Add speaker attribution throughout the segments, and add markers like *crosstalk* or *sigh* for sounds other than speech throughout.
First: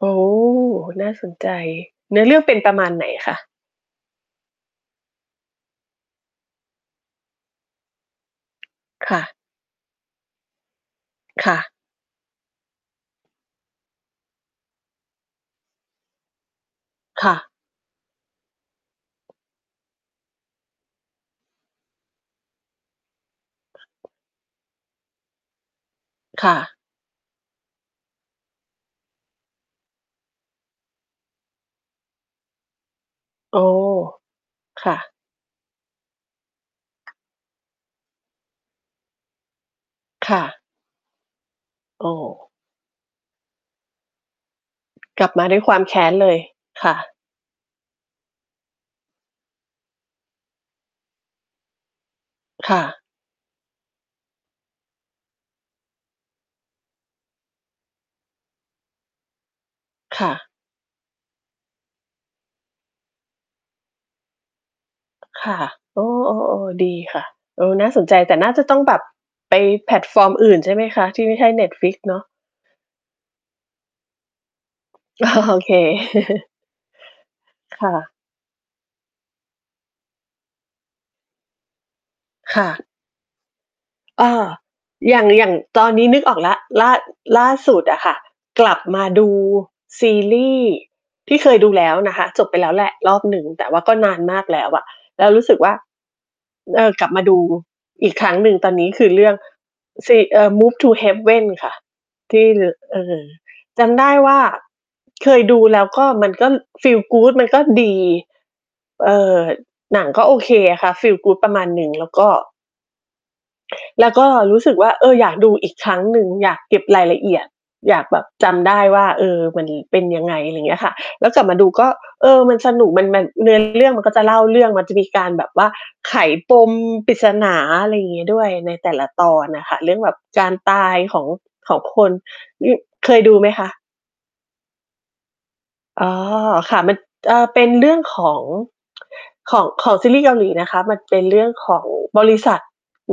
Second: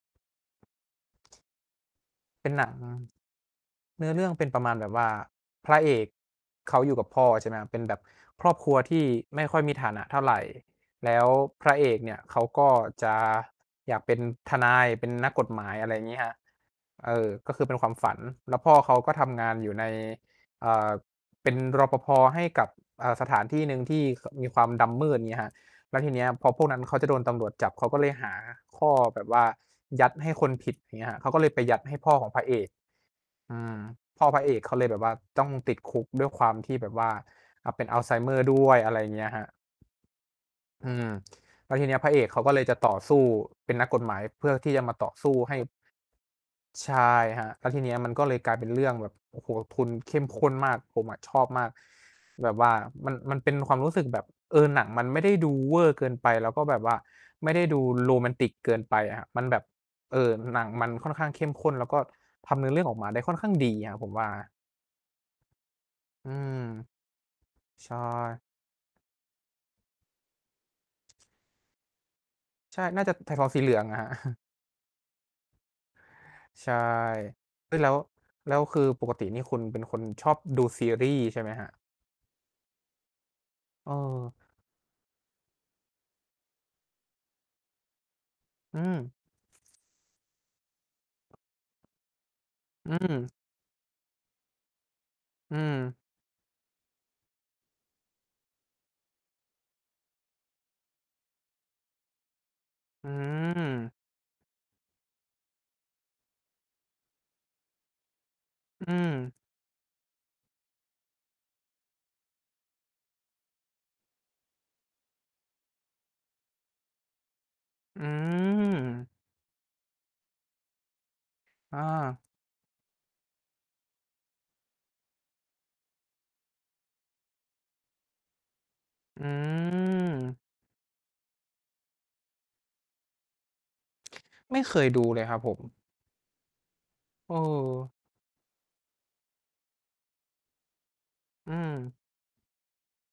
Speaker 1: โอ้ น่าสนใจ เนื้อเรื่อง
Speaker 2: เป
Speaker 1: เ
Speaker 2: ็น
Speaker 1: ป็น
Speaker 2: หนั
Speaker 1: ปร
Speaker 2: ง
Speaker 1: ะมาณไหนคะ?
Speaker 2: เนื้อเรื่องเป็นประมาณแบบว่าพระเอกเขาอยู่กับพ่อ ใช่ไหมครับ เป็นแบบครอบครัวที่
Speaker 1: ค่ะ
Speaker 2: ไม่ค่อยมีฐานะเท่าไร แล้ว
Speaker 1: ค่
Speaker 2: พ
Speaker 1: ะ
Speaker 2: ระเอกเนี่ยเขาก็จะอยากเป็นทนาย เป็นนักกฎหมาย อะไรอย่างนี้ครับ เอ
Speaker 1: ค
Speaker 2: อ
Speaker 1: ่ะ
Speaker 2: ก็คือเป็นความฝัน แล้วพ่อเขาก็ทำงานอยู่ใน เอ่อ เป็น รปภ. ให้กับ เอ่อ สถานที่หนึ่งที่ ข มีความดำมืด อย่างงี้ครับ แล้วทีเนี้ยพ
Speaker 1: ค
Speaker 2: อ
Speaker 1: ่
Speaker 2: พวกน
Speaker 1: ะ
Speaker 2: ั้นเขาจะโดนตำรวจจับ เขาก็เลยหาข้อแบบว่ายัดให้คนผิด อย่างงี้ครับ เขาก็เลยไปยัดให้พ่อของพระเอก
Speaker 1: โ
Speaker 2: อ
Speaker 1: อ้
Speaker 2: ืม พ่อพระเอกเขาเล
Speaker 1: ค
Speaker 2: ย
Speaker 1: ่
Speaker 2: แบบว่
Speaker 1: ะ
Speaker 2: าจ้องติดคุกด้วยความที่แบบว่า อะ เป็นอัลไซเมอร์ด้วย อะไรอย่างเงี้ยครับ
Speaker 1: ค่ะ
Speaker 2: อืม แล้วทีเนี้ย
Speaker 1: โอ
Speaker 2: พร
Speaker 1: ้
Speaker 2: ะเอกเขาก็เลยจะต่อสู้ เป็นนักกฎหมายเพื่อที่จะมาต่อ
Speaker 1: ก
Speaker 2: ส
Speaker 1: ลั
Speaker 2: ู
Speaker 1: บ
Speaker 2: ้
Speaker 1: มา
Speaker 2: ให
Speaker 1: ด
Speaker 2: ้
Speaker 1: ้วยความแค้นเลย ค
Speaker 2: ใช
Speaker 1: ่ะ
Speaker 2: ่ครับ แล้วทีเนี้ยมันก็เลยกลายเป็นเรื่องแบบ โอ้โฮ ทุน เข้มข้นมาก ผมอะชอบมาก แบบว่า
Speaker 1: ค่ะ
Speaker 2: มัน มันเป็นความรู้สึกแบบ เออ หนังมันไม่ได้ดูเวอร์เกินไป แล้วก็แบบว่าไม่ได้ดูโรแมนติกเกินไปอะ มันแบบ เอ
Speaker 1: ค่
Speaker 2: อ
Speaker 1: ะ
Speaker 2: หนังมันค่อนข้างเข้มข้น แล้วก็ทำเนื้อเรื่องออกมาได้ค่อนข้างดีครับผมว่า
Speaker 1: ค่ะ โอ้
Speaker 2: อืม
Speaker 1: ๆ ๆ ดีค่ะ เออ น่
Speaker 2: ใช
Speaker 1: า
Speaker 2: ่
Speaker 1: สนใจ แต่น่าจะต้องแบบไปแพลตฟอร์มอื่นใช่ไหมคะ? ที่ไม่ใช่ Netflix เนาะ
Speaker 2: ใช่ น่าจะแพลตฟอร์มสีเหลืองอะ ครับ *chuckles*
Speaker 1: โอเค *chuckles*
Speaker 2: ใช่ เออ
Speaker 1: ค
Speaker 2: แล
Speaker 1: ่
Speaker 2: ้ว
Speaker 1: ะ
Speaker 2: แล้วคือปกตินี่คุณเป็นคนชอบดูซีรีส์ใช่ไหมครับ?
Speaker 1: ค่ะ เอ
Speaker 2: เออ
Speaker 1: อ อย่าง อย่างตอนนี้นึกออกแล้ว ล่า ล่าสุดอะค่ะ กลั
Speaker 2: อื
Speaker 1: บม
Speaker 2: ม
Speaker 1: าดูซีรีส์ที่เคยดูแล้วนะคะ จบไปแล้วแหล
Speaker 2: อ
Speaker 1: ะ
Speaker 2: ื
Speaker 1: รอบ
Speaker 2: ม
Speaker 1: หนึ่ง แต่ว่าก็นานมากแล้วอะ แล้วรู้ส
Speaker 2: อื
Speaker 1: ึกว่า
Speaker 2: ม
Speaker 1: เออ กลับมาดูอีกครั้งหนึ่ง ตอนนี้คือเรื่อง เซ เอ่อ Move to Heaven ค่ะ ที่ ล เอ
Speaker 2: อื
Speaker 1: อ จ
Speaker 2: ม
Speaker 1: ำได้ว่า เคยดูแล้วก็มันก็ Feel good มันก็ดี
Speaker 2: อื
Speaker 1: เอ่
Speaker 2: ม
Speaker 1: อ หนังก็โอเคค่ะ Feel good ประมาณหนึ่ง แล้วก็ แล้วก็รู้สึกว่า เออ อยากดูอีกครั้งหนึ่ง อยากเก็บรายละเอียด อย
Speaker 2: อื
Speaker 1: ากแบบจำได้ว่
Speaker 2: ม
Speaker 1: า เออ มันเป็นยังไง อะไรอย่างเงี้ยค่ะ แล้วกลับมาดู
Speaker 2: อ
Speaker 1: ก็
Speaker 2: า
Speaker 1: เออ มันสนุก มัน มัน เนื้อเรื่อง มันก็จะเล่าเรื่อง มันจะมีการแบบว่าไขปมปริศนา อะไรอย่างเงี้ยด้วย ในแต่ละ
Speaker 2: อื
Speaker 1: ตอนอะค่ะ เรื่องแบบ
Speaker 2: ม
Speaker 1: จานตายของ ของคน อ เคยดูไหมคะ?
Speaker 2: ไม่เคยดูเลยครับผม
Speaker 1: อ๋อ ค่ะ มัน
Speaker 2: เ
Speaker 1: เอ่อ เป็นเร
Speaker 2: ออ
Speaker 1: ื่องของ ของ ของซีรีส์เกาหลีนะคะ มันเป็นเรื่
Speaker 2: อ
Speaker 1: อ
Speaker 2: ื
Speaker 1: งของ
Speaker 2: ม
Speaker 1: บริษัท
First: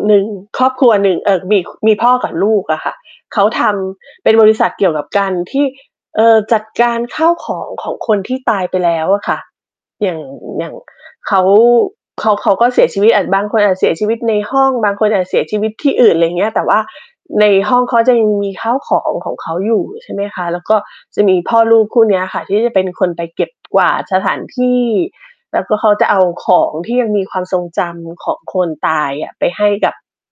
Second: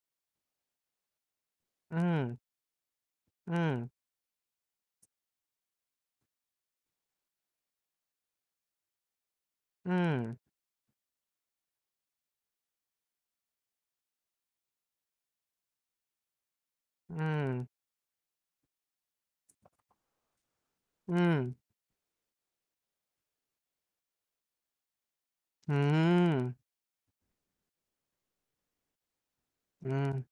Speaker 1: หนึ่ง ครอบครัวหนึ่ง เอ่อ มี ข ม
Speaker 2: อ
Speaker 1: ี
Speaker 2: ื
Speaker 1: พ่อกับ
Speaker 2: ม
Speaker 1: ลูกอะค่ะ เขา
Speaker 2: อื
Speaker 1: ท
Speaker 2: ม
Speaker 1: ำเป็นบริษัทเกี่ยวกับ การที่ เอ่อ จัดการข้าวของของคนที่ตายไปแล้วอะค่ะ
Speaker 2: อื
Speaker 1: อย่าง
Speaker 2: ม
Speaker 1: อย่างเขา เขา เขาก็เสียชีวิต อ่า บางคนอาจเสียชีวิตในห้อง บางคนอาจเสียชีวิตที่อื่น อะไรอย่างเงี้ย แต่ว่า
Speaker 2: อื
Speaker 1: ใน
Speaker 2: ม
Speaker 1: ห้องเขาจะยังมีข้าวของของเขาอยู่ ใช่ไหมคะ แล้วก็
Speaker 2: อื
Speaker 1: จะมี
Speaker 2: ม
Speaker 1: พ่อลูกคู่เนี้ยค่ะที่จะเป็นคนไปเก็บ กวาดสถานที่ แล้วก
Speaker 2: อื
Speaker 1: ็เขาจะเอาข
Speaker 2: ม
Speaker 1: องที่ยังมีความทรงจำของคนตายอะไปให้
Speaker 2: อื
Speaker 1: กับ
Speaker 2: ม